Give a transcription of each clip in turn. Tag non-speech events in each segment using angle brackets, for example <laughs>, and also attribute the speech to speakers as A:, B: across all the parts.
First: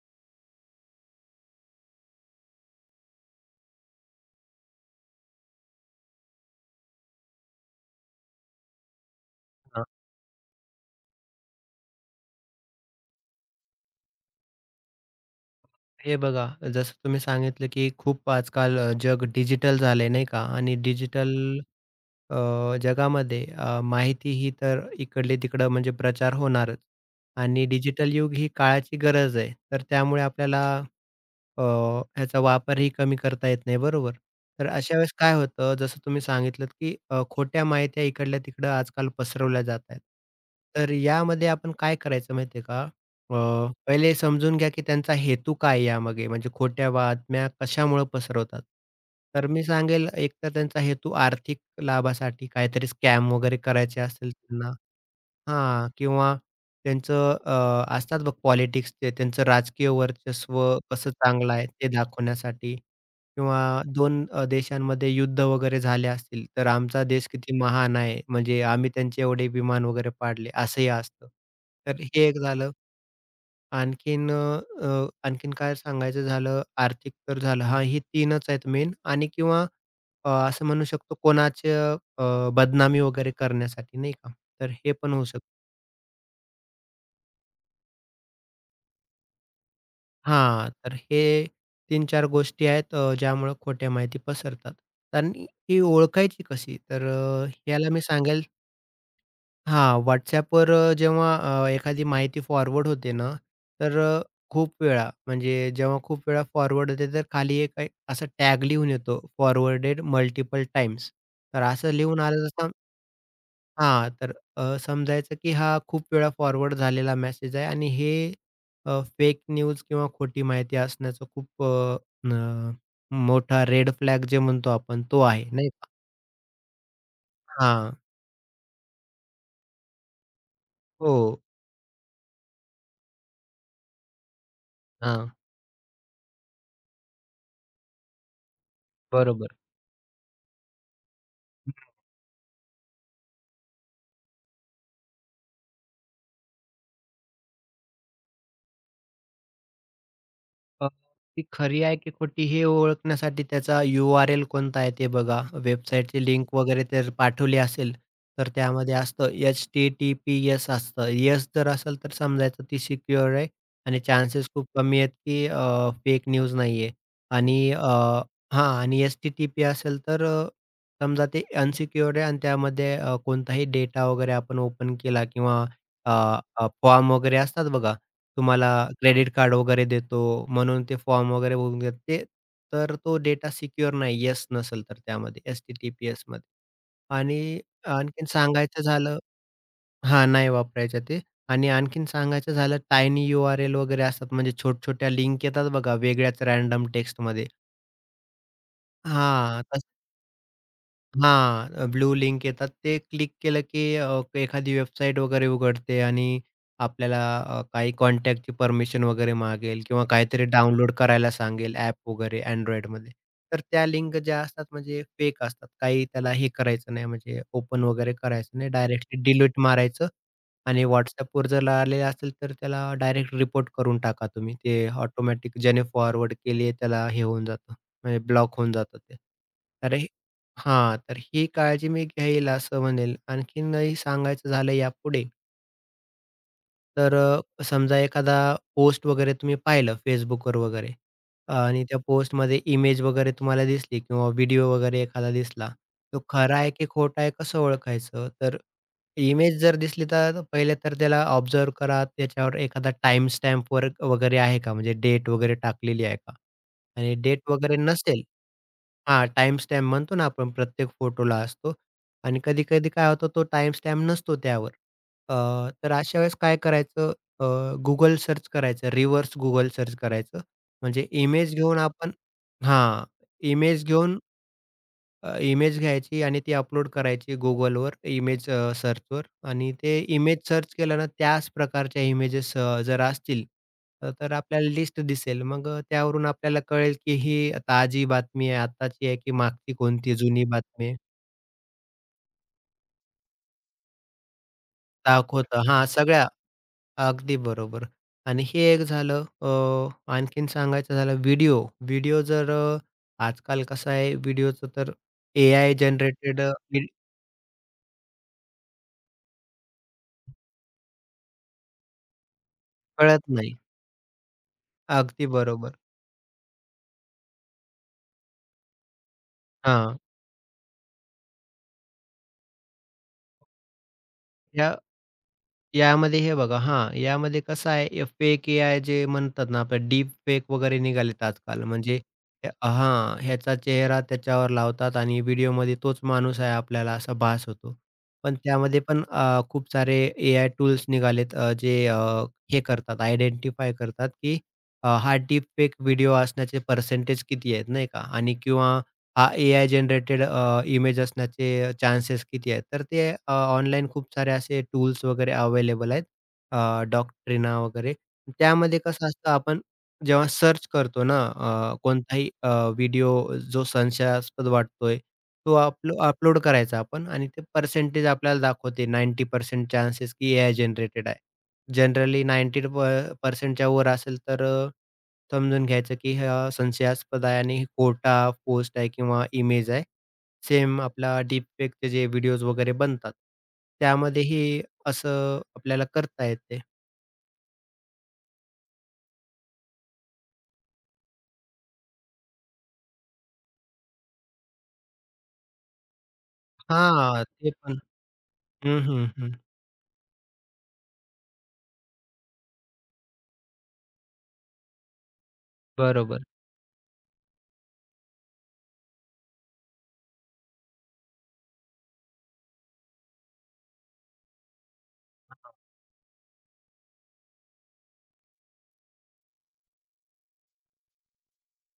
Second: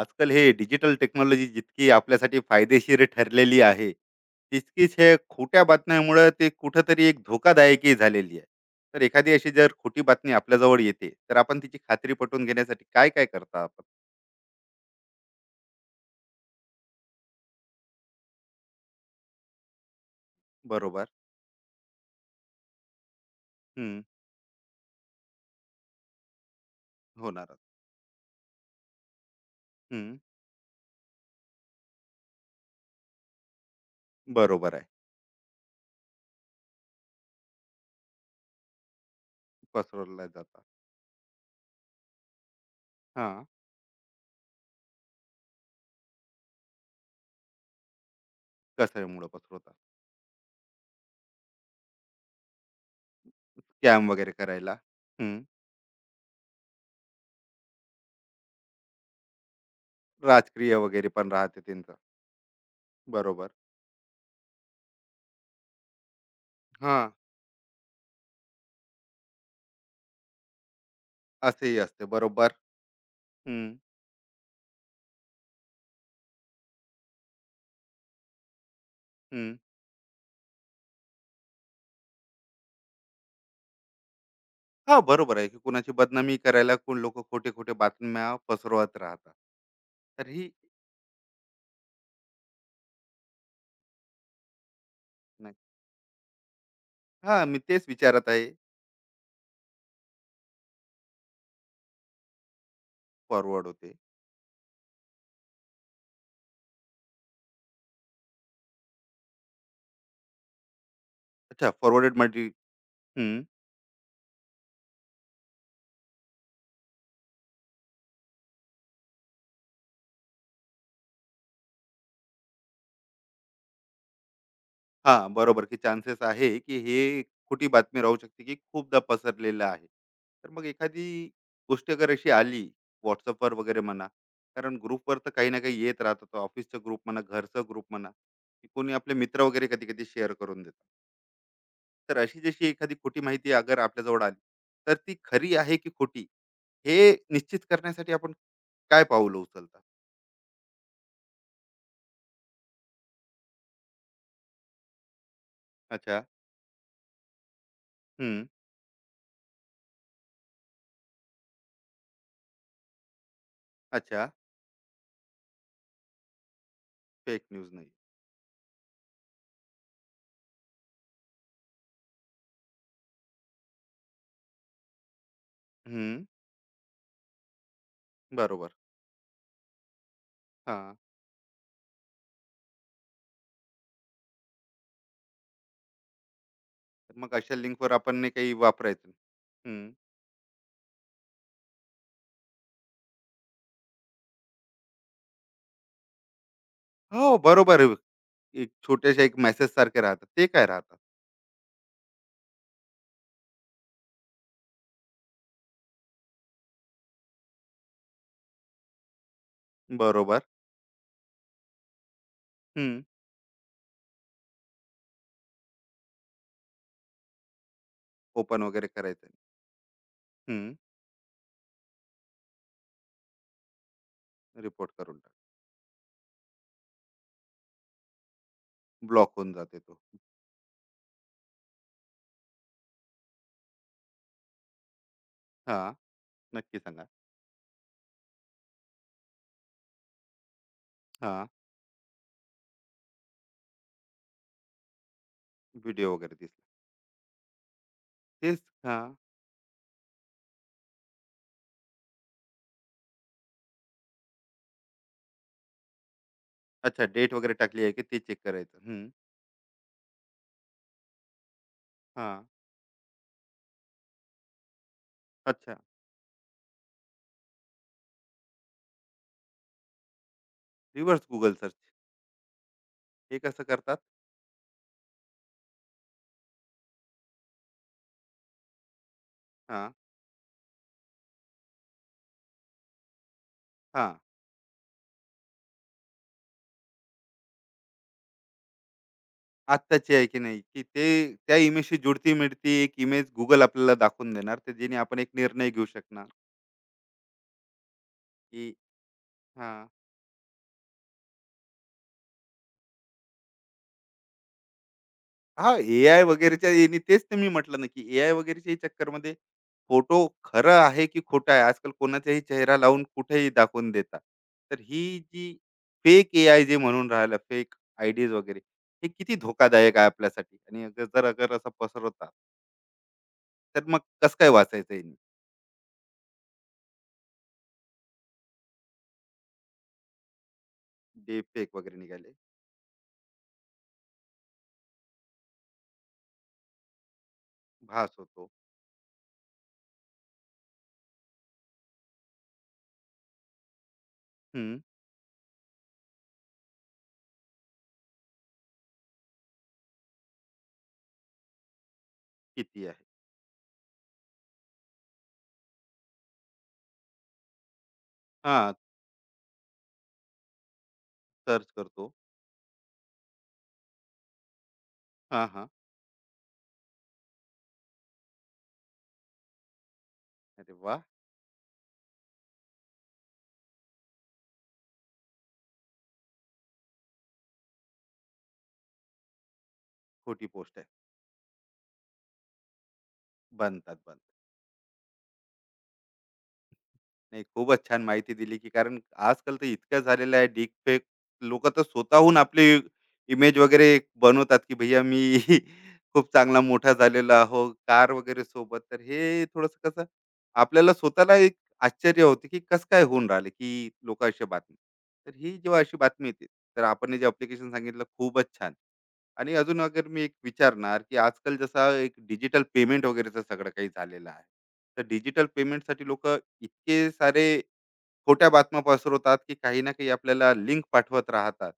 A: आजकाल हे digital technology जितकी आपल्यासाठी फायदेशीर ठरलेली आहे, तितकीच हे खोट्या बातम्यांमुळं ते कुठेतरी एक धोकादायकही झालेली आहे. तर एखादी अशी जर
B: हां,
A: खोटी बातमी आपल्याजवळ येते, तर आपण तिची खात्री पटवून घेण्यासाठी काय-काय करता आपण?
B: हे बघा. जसं तुम्ही सांगितलं, की खूप आजकाल जग डिजिटल झाले नाही का? आणि
A: बरोबर.
B: डिजिटल अ, जगामध्ये
A: हं.
B: माहिती ही तर इकडली-तिकडं म्हणजे प्रचार होणारच
A: होणार.
B: आणि डिजिटल युग ही काळाची गरज आहे. तर
A: हं.
B: त्यामुळे आपल्याला अ, ह्याचा वापरही कमी करता येत नाही, बरोबर. तर
A: बरोबर आहे.
B: अशा वेळेस काय होतं, जसं तुम्ही सांगितलत, की खोट्या माहित्या इकडल्या-तिकडं आजकाल पसरवल्या जात आहेत.
A: पसरवल्या जातात.
B: तर यामध्ये आपण काय करायचं माहिती आहे का?
A: हां.
B: पहिले समजून घ्या, की त्यांचा हेतू काय आहे यामागे, म्हणजे खोट्या बातम्या कशामुळं पसरवतात.
A: कचऱ्यामुळं
B: तर मी
A: पसरवतात.
B: सांगेल, एकतर त्यांचा हेतू आर्थिक लाभासाठी काहीतरी स्कॅम वगैरे करायचे
A: स्कॅम
B: असेल
A: वगैरे
B: त्यांना.
A: करायला. हं.
B: हां. किंवा त्यांचं असतात बघ, पॉलिटिक्स ते त्यांचं राजकीय वर्चस्व
A: राजकीय वगैरे
B: कसं
A: पण
B: चांगलं
A: राहते
B: आहे ते
A: त्यांचं.
B: दाखवण्यासाठी,
A: बरोबर.
B: किंवा दोन देशांमध्ये युद्ध वगैरे झाले असतील, तर आमचा
A: हां.
B: देश किती महान आहे, म्हणजे आम्ही त्यांचे एवढे विमान वगैरे पाडले, असंही असतं.
A: असंही
B: तर
A: असते.
B: हे एक
A: बरोबर.
B: झालं.
A: हं.
B: आणखीन अ, आणखीन काय सांगायचं झालं, आर्थिक तर झालं. हां, ही 3च आहेत मेन. आणि
A: हं.
B: किंवा असं म्हणू शकतो, कोणाच्या बदनामी वगैरे करण्यासाठी नाही का, तर हे
A: हां,
B: पण होऊ
A: बरोबर
B: शकतं.
A: आहे, की कुणाची बदनामी करायला कोण लोकं खोटे-खोटे बातम्या पसरवत राहतात. तर ही
B: हां, तर हे 3-4 गोष्टी आहेत, ज्यामुळं खोट्या माहिती पसरतात. आणि
A: नाही
B: ही ओळखायची कशी? तर
A: हां, मी तेच
B: याला मी
A: विचारत
B: सांगेल.
A: आहे.
B: हां, WhatsAppवर जेव्हा एखादी माहिती फॉरवर्ड होते ना,
A: फॉरवर्ड होते.
B: तर खूप वेळा, म्हणजे जेव्हा खूप वेळा फॉरवर्ड होते, तर खाली एक असं टॅग लिहून येतो, फॉरवर्डेड मल्टिपल टाईम्स. तर
A: अच्छा
B: असं
A: फॉरवर्डेड
B: लिहून
A: म्हणजे
B: आलं,
A: हं.
B: हां, तर समजायचं की हा खूप वेळा फॉरवर्ड झालेला मेसेज आहे. आणि हे फेक न्यूज किंवा खोटी माहिती असण्याचं खूप अ, न मोठा रेड फ्लॅग जे म्हणतो आपण तो
A: हां,
B: आहे,
A: बरोबर
B: नाही
A: की
B: का?
A: चान्सेस आहे, की हे खोटी
B: हां.
A: बातमी राहू शकते, की खूपदा पसरलेलं आहे. तर मग एखादी
B: हो.
A: गोष्ट अगर अशी आली WhatsAppवर वगैरे म्हणा, कारण ग्रुपवर
B: हां,
A: तर काही ना काही येत राहतं. ऑफिसचा ग्रुप म्हणा, घरचा ग्रुप म्हणा, की कोणी आपले मित्र
B: बरोबर.
A: वगैरे कधी-कधी शेअर करून देतात. तर अशी जशी एखादी खोटी माहिती अगर आपल्याजवळ आली तर ती खरी आहे की खोटी हे निश्चित करण्यासाठी आपण काय पाऊल उचलता
B: अ, ती खरी आहे की खोटी हे ओळखण्यासाठी त्याचा यू-आर-एल कोणता आहे ते बघा.
A: अच्छा
B: वेबसाईटची लिंक वगैरे तर पाठवली असेल,
A: हम्म
B: तर त्यामध्ये असतं एच-टी-टी-पी-एस असतं. येस जर असेल तर समजायचं ती सिक्युअर आहे आणि
A: अच्छा
B: चान्सेस खूप कमी आहेत की फेक न्यूज नाहीये.
A: फेक
B: आणि
A: न्यूज नाही
B: हां, आणि एच-टी-टी-पी असेल तर समजा ते अनसिक्युअर्ड आहे. आणि त्यामध्ये कोणताही डेटा वगैरे आपण ओपन केला, किंवा अ,
A: हम्म
B: अ, फॉर्म वगैरे असतात बघा, तुम्हाला
A: बरोबर
B: क्रेडिट कार्ड वगैरे देतो म्हणून
A: हा
B: ते फॉर्म वगैरे भरून घेत ते, तर तो डेटा सिक्युअर नाही, येस नसेल तर त्यामध्ये एच-टी-टी-पी-एसमध्ये.
A: तर मग अशा
B: आणि
A: लिंकवर आपण
B: आणखीन
A: नाही काही
B: सांगायचं
A: वापरायचं नाही.
B: झालं,
A: हम्म
B: हां, नाही वापरायच्या ते. आणि आणखीन सांगायचं झालं, टायनी यू-आर-एल वगैरे असतात, म्हणजे छोट्या-छोट्या लिंक येतात बघा वेगळ्याच रँडम
A: हो
B: टेक्स्टमध्ये.
A: बरोबर आहे. एक छोट्याशा एक
B: हां.
A: मेसेज सारखे राहतात ते काय राहतात
B: हां, ब्लू लिंक येतात. ते क्लिक केलं की एखादी वेबसाईट वगैरे उघडते आणि आपल्याला काही कॉन्टॅक्टची परमिशन वगैरे मागेल, किंवा
A: बरोबर
B: काहीतरी डाउनलोड करायला सांगेल ॲप वगैरे
A: हम्म
B: Androidमध्ये. तर त्या लिंक ज्या असतात म्हणजे फेक असतात. काही त्याला हे करायचं नाही, म्हणजे ओपन वगैरे करायचं
A: ओपन
B: नाही.
A: वगैरे
B: डायरेक्टली
A: करायचं नाही.
B: डिलीट मारायचं.
A: हम्म
B: आणि WhatsAppवर जर आलेलं असेल तर त्याला डायरेक्ट रिपोर्ट करून टाका तुम्ही. ते
A: रिपोर्ट करून टाक
B: ऑटोमॅटिक ज्याने फॉरवर्ड केली त्याला हे होऊन जातं, म्हणजे ब्लॉक होऊन जातं ते.
A: ब्लॉक होऊन जाते तो
B: हां, तर ही काळजी मी घेईल असं म्हणेल. आणखीनही सांगायचं झालं यापुढे,
A: हा नक्की सांगा
B: तर समजा एखादा पोस्ट वगैरे तुम्ही पाहिलं Facebookवर वगैरे,
A: हा
B: आणि त्या पोस्टमध्ये इमेज वगैरे तुम्हाला दिसली किंवा व्हिडिओ वगैरे एखादा दिसला,
A: व्हिडिओ
B: तो
A: वगैरे
B: खरा
A: दिसला
B: आहे की खोटा आहे कसं ओळखायचं? तर
A: तेच हा
B: इमेज जर दिसली तर पहिले तर त्याला ऑब्झर्व्ह करा. त्याच्यावर एखादा टाईम स्टॅम्प वर वगैरे आहे का? म्हणजे डेट वगैरे टाकलेली आहे का?
A: अच्छा,
B: आणि
A: डेट
B: डेट
A: वगैरे
B: वगैरे
A: टाकली आहे की ते
B: नसेल,
A: चेक करायचं. हं.
B: हां, टाईम स्टॅम्प म्हणतो ना आपण, प्रत्येक फोटोला असतो. आणि
A: हां.
B: कधी-कधी काय होतं तो टाईम स्टॅम्प नसतो त्यावर. अ,
A: अच्छा.
B: तर अशा वेळेस काय करायचं, अ, Google सर्च करायचं, रिव्हर्स Google सर्च करायचं. म्हणजे
A: रिव्हर्स
B: इमेज
A: Google सर्च.
B: घेऊन आपण, हां,
A: हे कसं
B: इमेज
A: करतात?
B: घेऊन, इमेज घ्यायची आणि ती अपलोड करायची Googleवर इमेज सर्चवर. आणि
A: हां,
B: ते इमेज सर्च केलं ना, त्याच प्रकारच्या इमेजेस जर असतील,
A: हां.
B: तर आपल्याला लिस्ट दिसेल. मग त्यावरून आपल्याला कळेल की ही ताजी बातमी आहे, आत्ताची आहे की मागची
A: आत्ताची
B: कोणती
A: आहे की
B: जुनी
A: नाही, की
B: बातमी आहे.
A: ते त्या इमेजशी जुळती-मिळती एक इमेज Google आपल्याला दाखवून देणार, तर जेणे आपण एक
B: दाखवतं
A: निर्णय घेऊ
B: हां,
A: शकणार,
B: सगळ्या. अगदी बरोबर. आणि हे
A: की
B: एक झालं.
A: हां.
B: आणखीन सांगायचं झालं व्हिडिओ. आजकाल कसं आहे व्हिडिओचं, तर एआय
A: हां, एआय
B: जनरेटेड,
A: वगैरेच्या यानी तेच तर मी म्हटलं ना, की एआय वगैरेच्या चक्करमध्ये फोटो खरं आहे की खोटं आहे, आजकाल कोणाचाही चेहरा लावून
B: कळत
A: कुठेही
B: नाही.
A: दाखवून देतात. तर ही
B: अगदी
A: जी
B: बरोबर.
A: फेक एआय जे म्हणून राहिलं, फेक आयडीज वगैरे, हे किती धोकादायक
B: हां.
A: आहे आपल्यासाठी आणि अगर जर अगर असं पसरवतात, तर मग कसं काय
B: या
A: वाचायचं यानी?
B: यामध्ये हे बघा, हां, यामध्ये कसं आहे, फेक एआय जे म्हणतात ना, आपलं डीप फेक वगैरे निघालेत
A: जे
B: आजकाल.
A: फेक वगैरे
B: म्हणजे
A: निघाले,
B: हां, ह्याचा चेहरा त्याच्यावर लावतात आणि व्हिडिओमध्ये तोच माणूस आहे आपल्याला असा भास होतो.
A: भास
B: पण
A: होतो.
B: त्यामध्ये पण खूप सारे एआय टूल्स निघालेत, जे हे करतात, आयडेंटिफाय करतात, की
A: हं,
B: हा डीप फेक व्हिडिओ असण्याचे पर्सेंटेज किती आहेत नाही का? आणि किंवा हां, एआय जनरेटेड इमेज असण्याचे चान्सेस किती आहेत? तर
A: किती आहे?
B: ते ऑनलाईन खूप सारे असे टूल्स वगैरे अवेलेबल आहेत. अ, डॉक्ट्रिना वगैरे.
A: हां,
B: त्यामध्ये कसं असतं आपण जेव्हा सर्च करतो ना,
A: सर्च
B: अ,
A: करतो.
B: कोणताही अ, व्हिडिओ जो संशयास्पद वाटतोय,
A: हां,
B: तो
A: हां.
B: अपलोड करायचा आपण, आणि ते पर्सेंटेज आपल्याला दाखवते 90% चान्सेस की एआय
A: अरे वाह!
B: जनरेटेड आहे. जनरली 90 पर्सेंटच्या वर असेल तर, समजून घ्यायचं की हा संशयास्पद आहे आणि खोटा पोस्ट आहे किंवा इमेज आहे.
A: खोटी पोस्ट
B: सेम
A: आहे.
B: आपला डीपफेकचे जे व्हिडिओज वगैरे बनतात,
A: बनतात, बनतात.
B: त्यामध्येही असं आपल्याला करता येते.
A: नाही, खूपच छान माहिती दिली, की कारण आजकाल तर इतकं झालेलं आहे डीप फेक. लोकं तर स्वतःहून आपली इमेज वगैरे बनवतात, की भैया मी <laughs> खूप चांगला मोठा
B: हां,
A: झालेला
B: ते
A: आहो,
B: पण.
A: कार वगैरे सोबत.
B: हं,
A: तर
B: हं, हं.
A: हे थोडंसं कसं आपल्याला स्वतःला एक आश्चर्य होते, की कसं काय होऊन राहिले, की लोकं अशा बातमी. तर ही जेव्हा अशी
B: बरोबर.
A: बातमी येते, तर आपण हे जे ॲप्लिकेशन सांगितलं खूपच छान. आणि अजून अगर मी एक विचारणार, की आजकाल जसा एक डिजिटल पेमेंट वगैरेचं सगळं काही झालेलं आहे. तर डिजिटल पेमेंटसाठी लोकं इतके सारे खोट्या बातम्या पसरवतात, की काही ना काही आपल्याला लिंक पाठवत राहतात.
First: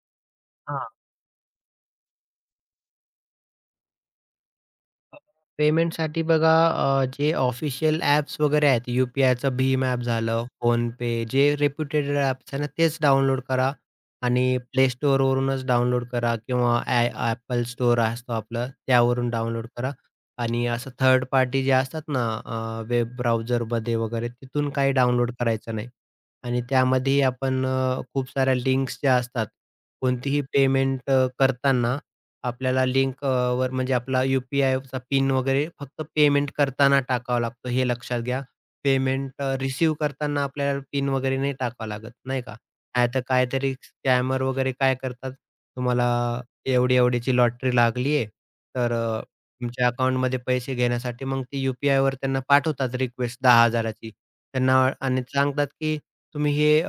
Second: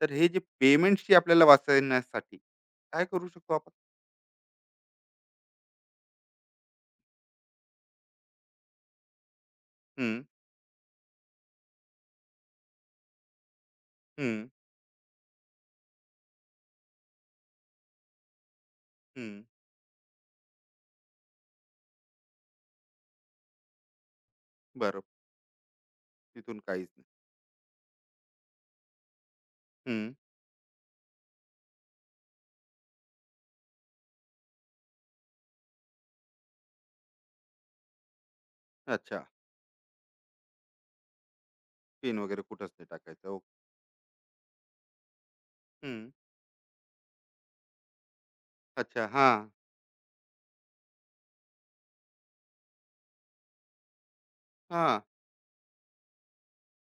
A: तर हे जे
B: हां.
A: पेमेंट्सची आपल्याला वाचवण्यासाठी काय करू शकतो आपण?
B: अ, पेमेंटसाठी बघा, जे ऑफिशियल ॲप्स वगैरे आहेत, यू-पी-आयचं भीम ॲप
A: हं,
B: झालं, फोनपे जे रेप्युटेड ॲप्स आहे ना, तेच डाउनलोड करा. आणि
A: हं,
B: प्ले स्टोअरवरूनच डाउनलोड करा, किंवा स्टोअर असतो आपलं, त्यावरून
A: हं.
B: डाउनलोड करा. आणि असं थर्ड पार्टी जे असतात ना, वेब ब्राउझरमध्ये वगैरे तिथून काही
A: बरं.
B: डाउनलोड करायचं नाही.
A: तिथून
B: आणि
A: काहीच नाही.
B: त्यामध्येही आपण खूप साऱ्या लिंक्स ज्या असतात,
A: हं.
B: कोणतीही पेमेंट करताना आपल्याला लिंक वर, म्हणजे आपला यू पिन वगैरे फक्त पेमेंट करताना टाकावा लागतो, हे लक्षात घ्या.
A: अच्छा.
B: पेमेंट रिसीव्ह करताना आपल्याला पिन वगैरे नाही टाकावा लागत,
A: पिन वगैरे
B: नाही का?
A: कुठंच नाही
B: नाहीतर
A: टाकायचं. ओके.
B: काहीतरी स्कॅमर वगैरे काय करतात,
A: हं.
B: तुम्हाला एवढी-एवढीची लॉटरी लागली आहे, तर
A: अच्छा. हां,
B: तुमच्या अकाउंटमध्ये पैसे घेण्यासाठी मग ती यू पी त्यांना पाठवतात रिक्वेस्ट 10,000 ची. त्यांना
A: हां.
B: आणि सांगतात, की तुम्ही हे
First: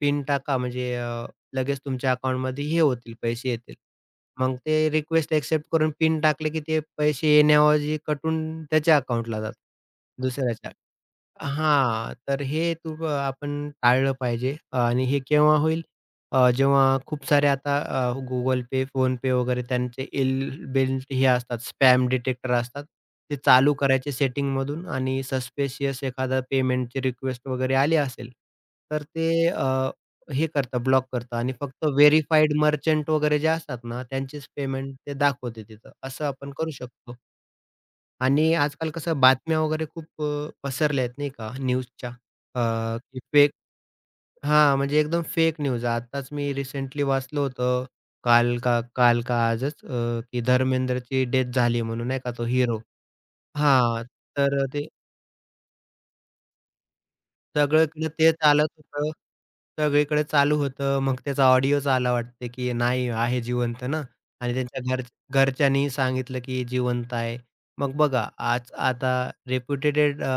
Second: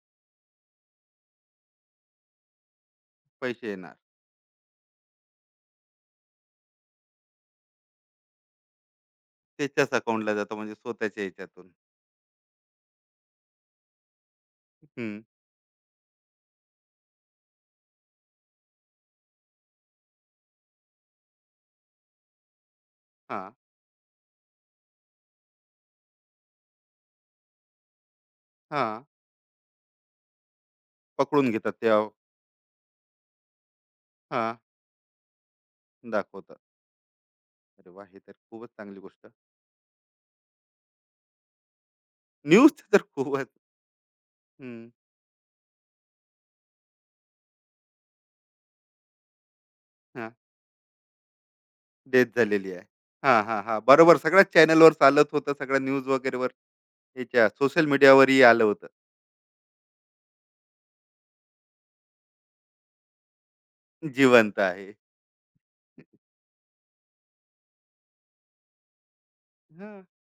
B: पिन टाका, म्हणजे लगेच तुमच्या अकाउंटमध्ये हे होतील, पैसे
A: पैसे
B: येतील.
A: येणार.
B: मग ते रिक्वेस्ट एक्सेप्ट करून पिन टाकले, की ते पैसे येण्याऐवजी कटून त्याच्या अकाउंटला जातात,
A: त्याच्याच अकाउंटला जातो
B: दुसऱ्याच्या.
A: म्हणजे स्वतःच्या ह्याच्यातून.
B: हां, तर हे आपण टाळलं पाहिजे. आणि हे
A: हं.
B: केव्हा होईल, जेव्हा खूप सारे आता Google Pay, PhonePe वगैरे त्यांचे इल बिल्ट हे असतात, स्पॅम डिटेक्टर असतात. ते
A: हां,
B: चालू करायचे सेटिंगमधून, आणि सस्पिशियस एखादा पेमेंटची रिक्वेस्ट वगैरे आली असेल, तर
A: हां.
B: ते हे करतं, ब्लॉक करतं,
A: पकडून
B: आणि
A: घेतात
B: फक्त
A: त्या
B: व्हेरिफाईड मर्चंट वगैरे जे असतात ना, त्यांचेच
A: हां,
B: पेमेंट ते दाखवते तिथं. असं आपण
A: दाखवतात.
B: करू शकतो.
A: अरे वाह! हे तर
B: आणि
A: खूपच
B: आजकाल
A: चांगली
B: कसं
A: गोष्ट.
B: बातम्या वगैरे खूप पसरल्या आहेत नाही का न्यूजच्या.
A: न्यूज
B: अ,
A: तर
B: की
A: खूपच
B: फेक हां,
A: हं,
B: म्हणजे एकदम फेक न्यूज. आताच मी रिसेंटली वाचलं होतं, काल का काल का आजच
A: हां,
B: की धर्मेंद्रची डेथ झाली म्हणून, नाही
A: डेथ
B: का तो
A: झालेली आहे.
B: हिरो.
A: हां, हां, हां.
B: हां,
A: बरोबर सगळ्याच
B: तर ते
A: चॅनलवर चालत होतं. सगळ्या न्यूज वगैरेवर याच्या सोशल
B: सगळीकडे ते
A: मीडियावरही आलं
B: चालत
A: होतं.
B: होतं. सगळीकडे चालू होतं. मग त्याचा ऑडिओच आला वाटते, की नाही आहे, जिवंत ना. आणि
A: जिवंत
B: त्यांच्या
A: आहे.
B: घरच्यांनी सांगितलं, की जिवंत आहे. मग बघा, आज आता
A: हां,
B: रेप्युटेटेड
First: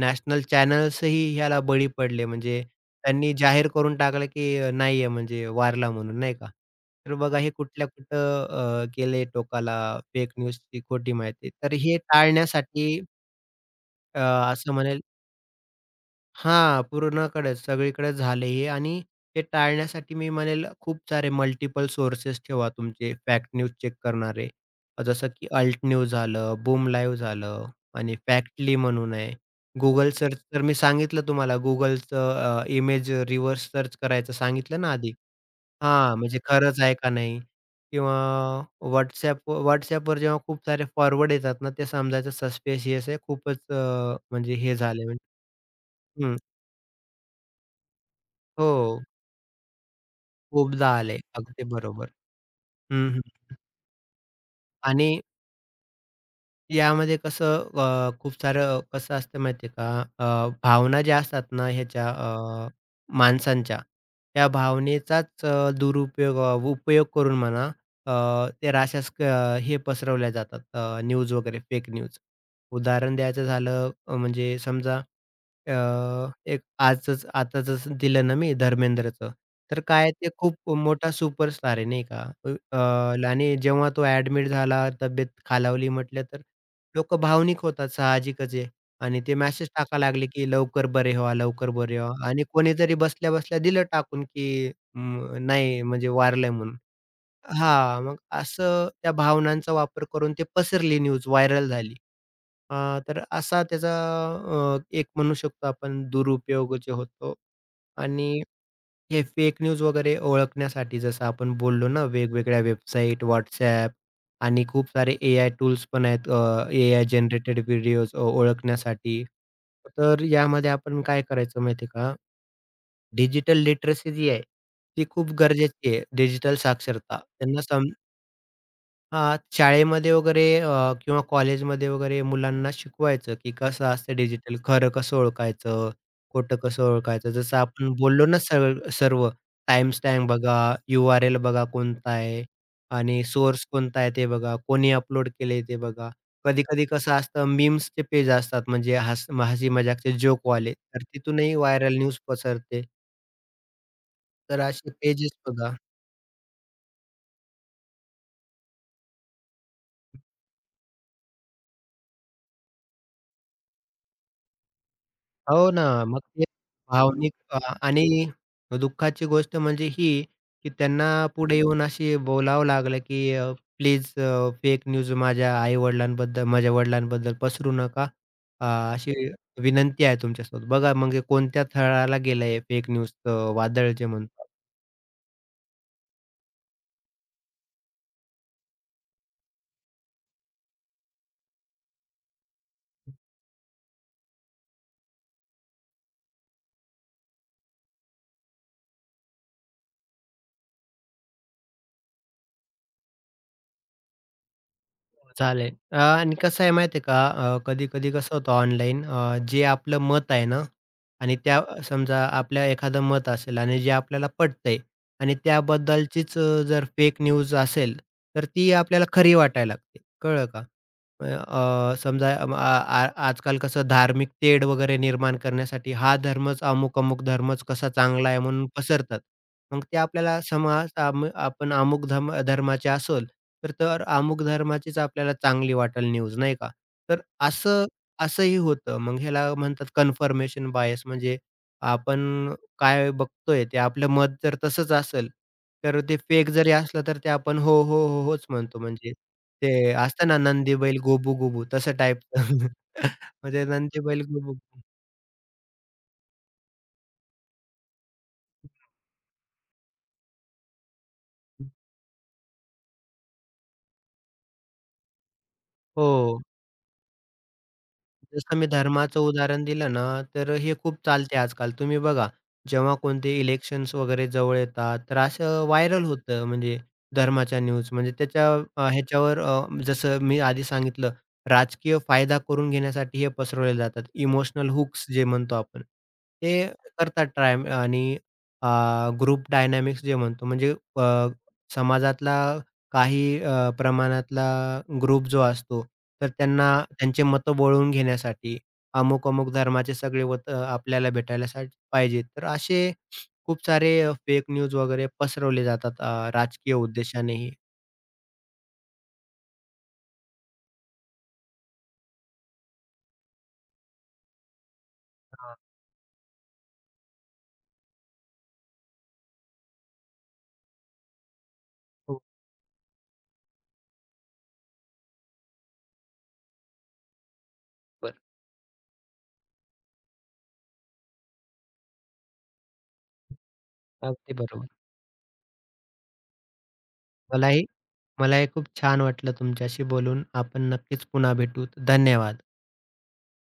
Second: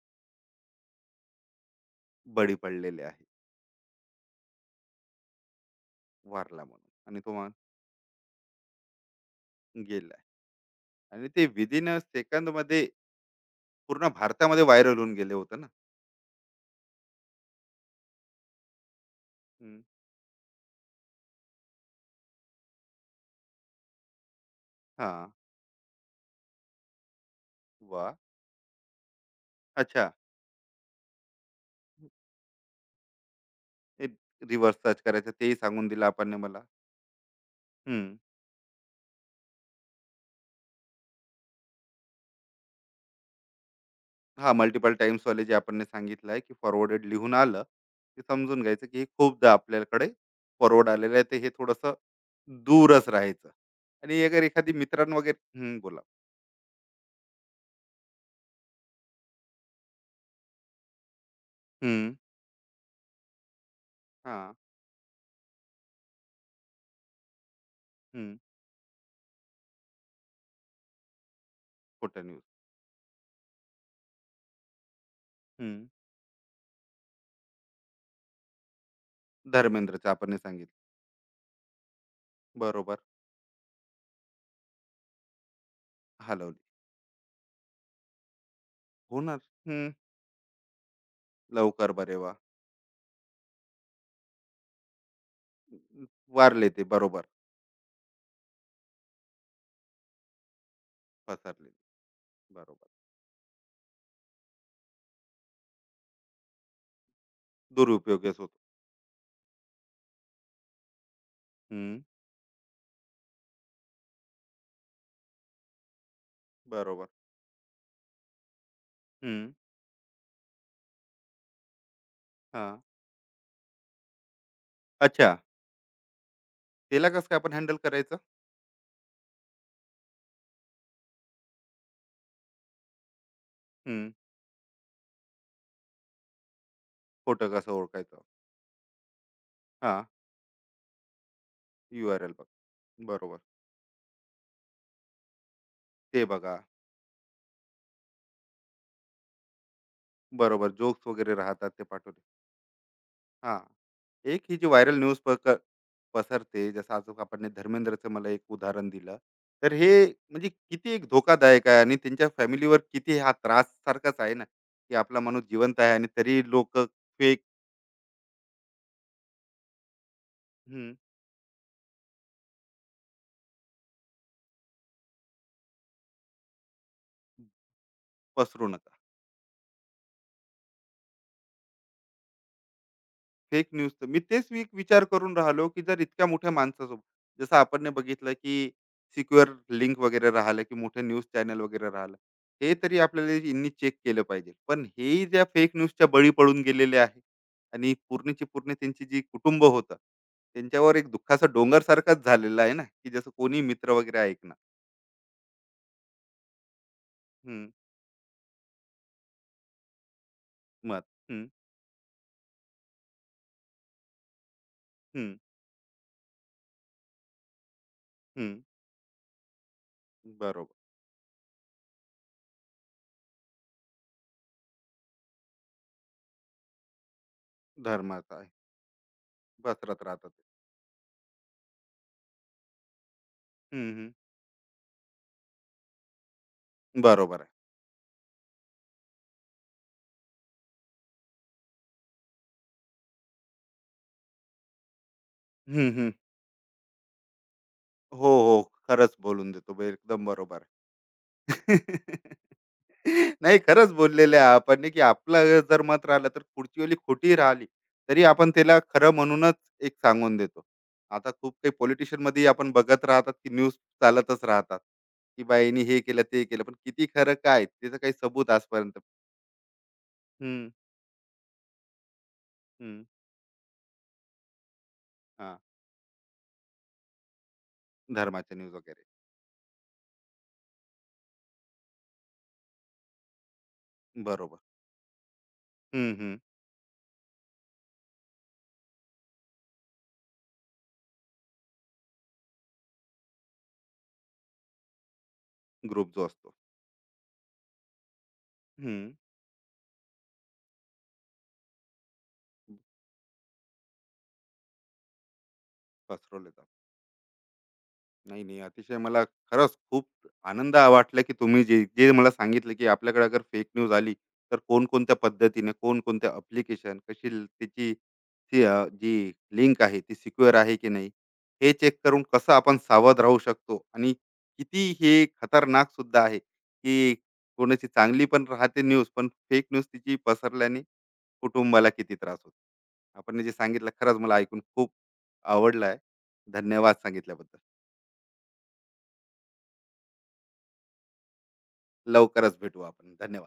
B: नॅशनल चॅनल्सही ह्याला बळी पडले.
A: बळी
B: म्हणजे
A: पडलेले आहे
B: त्यांनी जाहीर करून टाकलं, की नाही आहे, म्हणजे वारला म्हणून नाही का.
A: वारला म्हणून
B: तर
A: आणि तो
B: बघा हे
A: माणूस
B: कुठल्या कुठं गेले टोकाला,
A: गेला
B: फेक न्यूजची खोटी
A: आणि ते
B: माहिती. तर
A: विथिन
B: हे
A: अ सेकंदमध्ये
B: टाळण्यासाठी
A: पूर्ण भारतामध्ये
B: असं
A: व्हायरल
B: म्हणेल,
A: होऊन गेले होते ना.
B: हां, पूर्णकडेच, सगळीकडे झाले हे. आणि ते
A: हं,
B: टाळण्यासाठी मी म्हणेल खूप सारे मल्टिपल सोर्सेस ठेवा तुमचे फॅक्ट न्यूज चेक करणारे. जसं
A: हां.
B: की अल्ट न्यूज झालं, बूम लाईव्ह झालं, आणि
A: वाह!
B: फॅक्टली म्हणून आहे. Google
A: अच्छा.
B: सर्च तर मी सांगितलं तुम्हाला, Googleचं इमेज रिव्हर्स सर्च करायचं
A: रिव्हर्स
B: सांगितलं ना
A: सर्च
B: आधी.
A: करायचं तेही सांगून दिलं
B: हां,
A: आपण
B: म्हणजे
A: मला.
B: खरंच आहे का नाही?
A: हं.
B: किंवा WhatsApp WhatsAppवर जेव्हा खूप सारे फॉरवर्ड येतात ना, ते समजायचं सस्पिशियस आहे खूपच,
A: हा,
B: म्हणजे हे
A: मल्टिपल
B: झाले.
A: टाईम्सवाले जे आपण सांगितलं
B: हं,
A: आहे, की फॉरवर्डेड लिहून आलं, ते समजून घ्यायचं, की
B: हो.
A: हे खूपदा आपल्याकडे फॉरवर्ड
B: खूपदा
A: आलेलं
B: आलंय.
A: आहे. तर हे
B: अगदी
A: थोडंसं
B: बरोबर.
A: दूरच
B: हं,
A: राहायचं
B: हं.
A: आणि अगर एखादी
B: आणि
A: मित्रां वगैरे हं, बोला.
B: यामध्ये कसं, खूप सारं कसं असतं माहिती का? भावना ज्या असतात ना ह्याच्या,
A: हं,
B: माणसांच्या, त्या
A: हां,
B: भावनेचाच उपयोग करून म्हणा, अ,
A: हं,
B: ते अशा स्क हे पसरवल्या जातात न्यूज वगैरे, फेक न्यूज.
A: खोटं न्यूज.
B: उदाहरण द्यायचं झालं, म्हणजे समजा अ,
A: हं,
B: एक आजच आता जसं दिलं ना मी, धर्मेंद्रचं, तर
A: धर्मेंद्रचं
B: काय, ते
A: आपण
B: खूप
A: सांगितलं.
B: मोठा सुपरस्टार आहे नाही का? अ,
A: बरोबर,
B: अ, आणि जेव्हा तो ॲडमिट झाला, तब्येत खालावली म्हटलं, तर
A: हलवली.
B: लोक भावनिक होतात साहजिकच आहे. आणि ते
A: होणार.
B: मेसेज
A: हं,
B: टाकायला लागले, की लवकर बरे व्हा, लवकर
A: लवकर
B: बरे व्हा.
A: बरे व्हा.
B: आणि कोणीतरी बसल्या-बसल्या दिलं टाकून, की अं, नाही, म्हणजे वारलंय
A: वारले
B: म्हणून.
A: ते बरोबर,
B: हां, मग असं त्या भावनांचा वापर करून ते पसरली न्यूज, व्हायरल
A: पसरले.
B: झाली. अ,
A: बरोबर,
B: तर असा त्याचा एक म्हणू शकतो आपण, दुरुपयोग जे होतो. आणि
A: दुरुपयोगच होतो.
B: हे फेक न्यूज वगैरे ओळखण्यासाठी जसं आपण बोललो
A: हं,
B: ना, वेगवेगळ्या वेबसाईट, WhatsApp, आणि खूप सारे एआय टूल्स पण आहेत, एआय
A: बरोबर.
B: जनरेटेड व्हिडिओज ओळखण्यासाठी.
A: हं,
B: तर यामध्ये आपण काय करायचं माहिती आहे का,
A: हां.
B: डिजिटल लिटरसी जी आहे, ती खूप
A: अच्छा,
B: गरजेची आहे. डिजिटल
A: त्याला
B: साक्षरता
A: कसं काय आपण
B: त्यांना
A: हँडल
B: सम
A: करायचं?
B: हां, शाळेमध्ये वगैरे किंवा कॉलेजमध्ये वगैरे मुलांना शिकवायचं, की कसं असतं डिजिटल, खरं कसं ओळखायचं, खोटं कसं ओळखायचं.
A: खोटं
B: जसं
A: कसं
B: आपण
A: ओळखायचं?
B: बोललो ना, सर्व सर्व
A: हां,
B: टाइमस्टॅम्प बघा, यू-आर-एल बघा कोणता
A: URL
B: आहे,
A: बघा.
B: आणि
A: बरोबर.
B: सोर्स कोणता आहे ते बघा, कोणी अपलोड केलंय ते बघा.
A: ते बघा.
B: कधी-कधी कसं असतं, मीम्सचे पेज असतात, म्हणजे हसी मजाकचे
A: बरोबर
B: जोकवाले, तर
A: जोक्स वगैरे
B: तिथूनही
A: राहतात ते
B: व्हायरल न्यूज
A: पाठवले.
B: पसरते.
A: हां. एक ही
B: तर
A: जी
B: असे
A: व्हायरल न्यूज
B: पेजेस
A: पक
B: बघा.
A: पसरते जसं आज आपण धर्मेंद्रचं मला एक उदाहरण दिलं. तर हे म्हणजे किती एक धोकादायक आहे आणि त्यांच्या फॅमिलीवर किती हा त्रास सारखाच आहे ना, की आपला माणूस
B: हो
A: जिवंत
B: ना.
A: आहे आणि
B: मग
A: तरी
B: ते
A: लोकं
B: भावनिक,
A: फेक
B: आणि दुःखाची गोष्ट म्हणजे ही, की त्यांना पुढे येऊन अशी बोलावं लागलं, की प्लीज, फेक न्यूज माझ्या आई-वडिलांबद्दल, माझ्या वडिलांबद्दल पसरू नका. अ,
A: पसरू नका.
B: अशी विनंती आहे तुमच्यासोबत. बघा, म्हणजे कोणत्या थराला गेलंय फेक न्यूजचं
A: फेक
B: वादळ
A: न्यूजचं.
B: जे
A: मी
B: म्हणतो.
A: तेच मी विचार करून राहिलो, की जर इतक्या मोठ्या माणसासोबत जसं आपण ने बघितलं, की सिक्युअर लिंक वगैरे राहिलं, की मोठे न्यूज चॅनल वगैरे राहिलं. हे तरी आपल्याला यांनी चेक केलं पाहिजे. पण हेही ज्या फेक न्यूजच्या बळी पडून गेलेले आहे आणि पूर्णची पूर्ण त्यांची जी कुटुंब होतं, त्यांच्यावर एक दुःखाचा डोंगर सारखाच झालेला आहे ना, की जसं कोणी मित्र वगैरे ऐकणार.
B: चालेल. आणि कसं आहे माहिती आहे का,
A: हं,
B: कधी-कधी कसं होतं ऑनलाईन, जे आपलं मत आहे ना,
A: मत.
B: आणि
A: हं,
B: त्या समजा आपलं एखादं मत असेल आणि जे आपल्याला पटतंय,
A: हं,
B: आणि त्याबद्दलचीच जर फेक न्यूज असेल, तर
A: हं.
B: ती आपल्याला खरी वाटायला लागते. कळलं का?
A: बरोबर.
B: अ, अ, समजा अ, आ आ- आजकाल कसं धार्मिक तेढ वगैरे निर्माण करण्यासाठी, हा धर्मच अमुक-अमुक धर्मच कसा चांगला
A: धर्माचा
B: आहे
A: आहे.
B: म्हणून पसरतात. मग ते
A: पसरत राहतात.
B: आपल्याला समाज, आपण अमुक धर्माचे असोल, तर
A: हं,
B: तर
A: हं.
B: अमुक धर्माचीच आपल्याला चांगली वाटेल न्यूज, नाही का? तर
A: बरोबर आहे.
B: असं, असंही होतं. मग ह्याला म्हणतात कन्फर्मेशन बायस, म्हणजे आपण काय बघतोय ते आपलं मत जर तसंच असेल,
A: हं,
B: तर
A: हं.
B: ते फेक जरी असलं तर ते आपण हो, हो, हो,
A: हो,
B: होच
A: हो.
B: म्हणतो. म्हणजे
A: खरंच बोलून देतो. ब
B: ते
A: एकदम
B: असतं ना,
A: बरोबर.
B: नंदी बैल गोबू गोबू तसं
A: <laughs>
B: टाइपचं. <laughs>
A: नाही
B: म्हणजे
A: खरंच
B: नंदी बैल
A: बोललेलं आहे
B: गोबू गोबू.
A: आपण की आपलं जर मत राहिलं तर पुढची ओली खोटी राहिली, तरी आपण त्याला खरं म्हणूनच एक सांगून देतो. आता खूप काही पॉलिटिशियनमध्ये आपण बघत राहतात की न्यूज चालतच राहतात, की बा हिने हे केलं,
B: हो.
A: ते केलं. पण किती खरं काय? त्याचं काही सबूत
B: जसं मी
A: आजपर्यंत
B: धर्माचं उदाहरण दिलं ना, तर
A: हं,
B: हे खूप चालते आजकाल. तुम्ही बघा, जेव्हा
A: हं.
B: कोणते इलेक्शन्स वगैरे जवळ येतात, तर
A: हां,
B: असं व्हायरल होतं, म्हणजे धर्माच्या न्यूज. म्हणजे त्याच्या
A: धर्माच्या न्यूज वगैरे.
B: जसं मी आधी सांगितलं, राजकीय फायदा करून घेण्यासाठी हे पसरवले जातात.
A: बरोबर.
B: इमोशनल हुक्स जे म्हणतो आपण,
A: हं, हं.
B: ते करतात ट्राय. आणि ग्रुप डायनॅमिक्स जे म्हणतो, म्हणजे अ, समाजातला काही प्रमाणातला ग्रुप जो असतो,
A: ग्रुप जो
B: तर
A: असतो.
B: त्यांना त्यांचे मतं वळवून घेण्यासाठी,
A: हं.
B: अमुक-अमुक धर्माचे सगळे आपल्याला भेटायला पाहिजेत. तर असे खूप सारे फेक न्यूज वगैरे पसरवले जातात,
A: पसरवले
B: राजकीय उद्देशानेही.
A: नाही, नाही. अतिशय मला खरंच खूप आनंद वाटला, की तुम्ही जे जे मला सांगितलं, की आपल्याकडे अगर फेक न्यूज आली, तर कोणकोणत्या
B: हां,
A: पद्धतीने, कोणकोणत्या ॲप्लिकेशन, कशी ल- त्याची ती जी लिंक आहे, ती सिक्युअर आहे की नाही, हे चेक
B: हो,
A: करून कसं आपण सावध राहू शकतो आणि किती हे खतरनाक सुद्धा आहे, की कोणाची
B: बरं.
A: चांगली पण राहते न्यूज, पण फेक न्यूज तिची पसरल्याने कुटुंबाला किती त्रास होतो. आपण हे जे सांगितलं खरंच
B: अगदी
A: मला ऐकून
B: बरोबर.
A: खूप आवडलं आहे. धन्यवाद सांगितल्याबद्दल.
B: मलाही मलाही खूप छान वाटलं तुमच्याशी बोलून. आपण नक्कीच पुन्हा भेटूत. धन्यवाद.
A: लवकरच भेटू आपण धन्यवाद.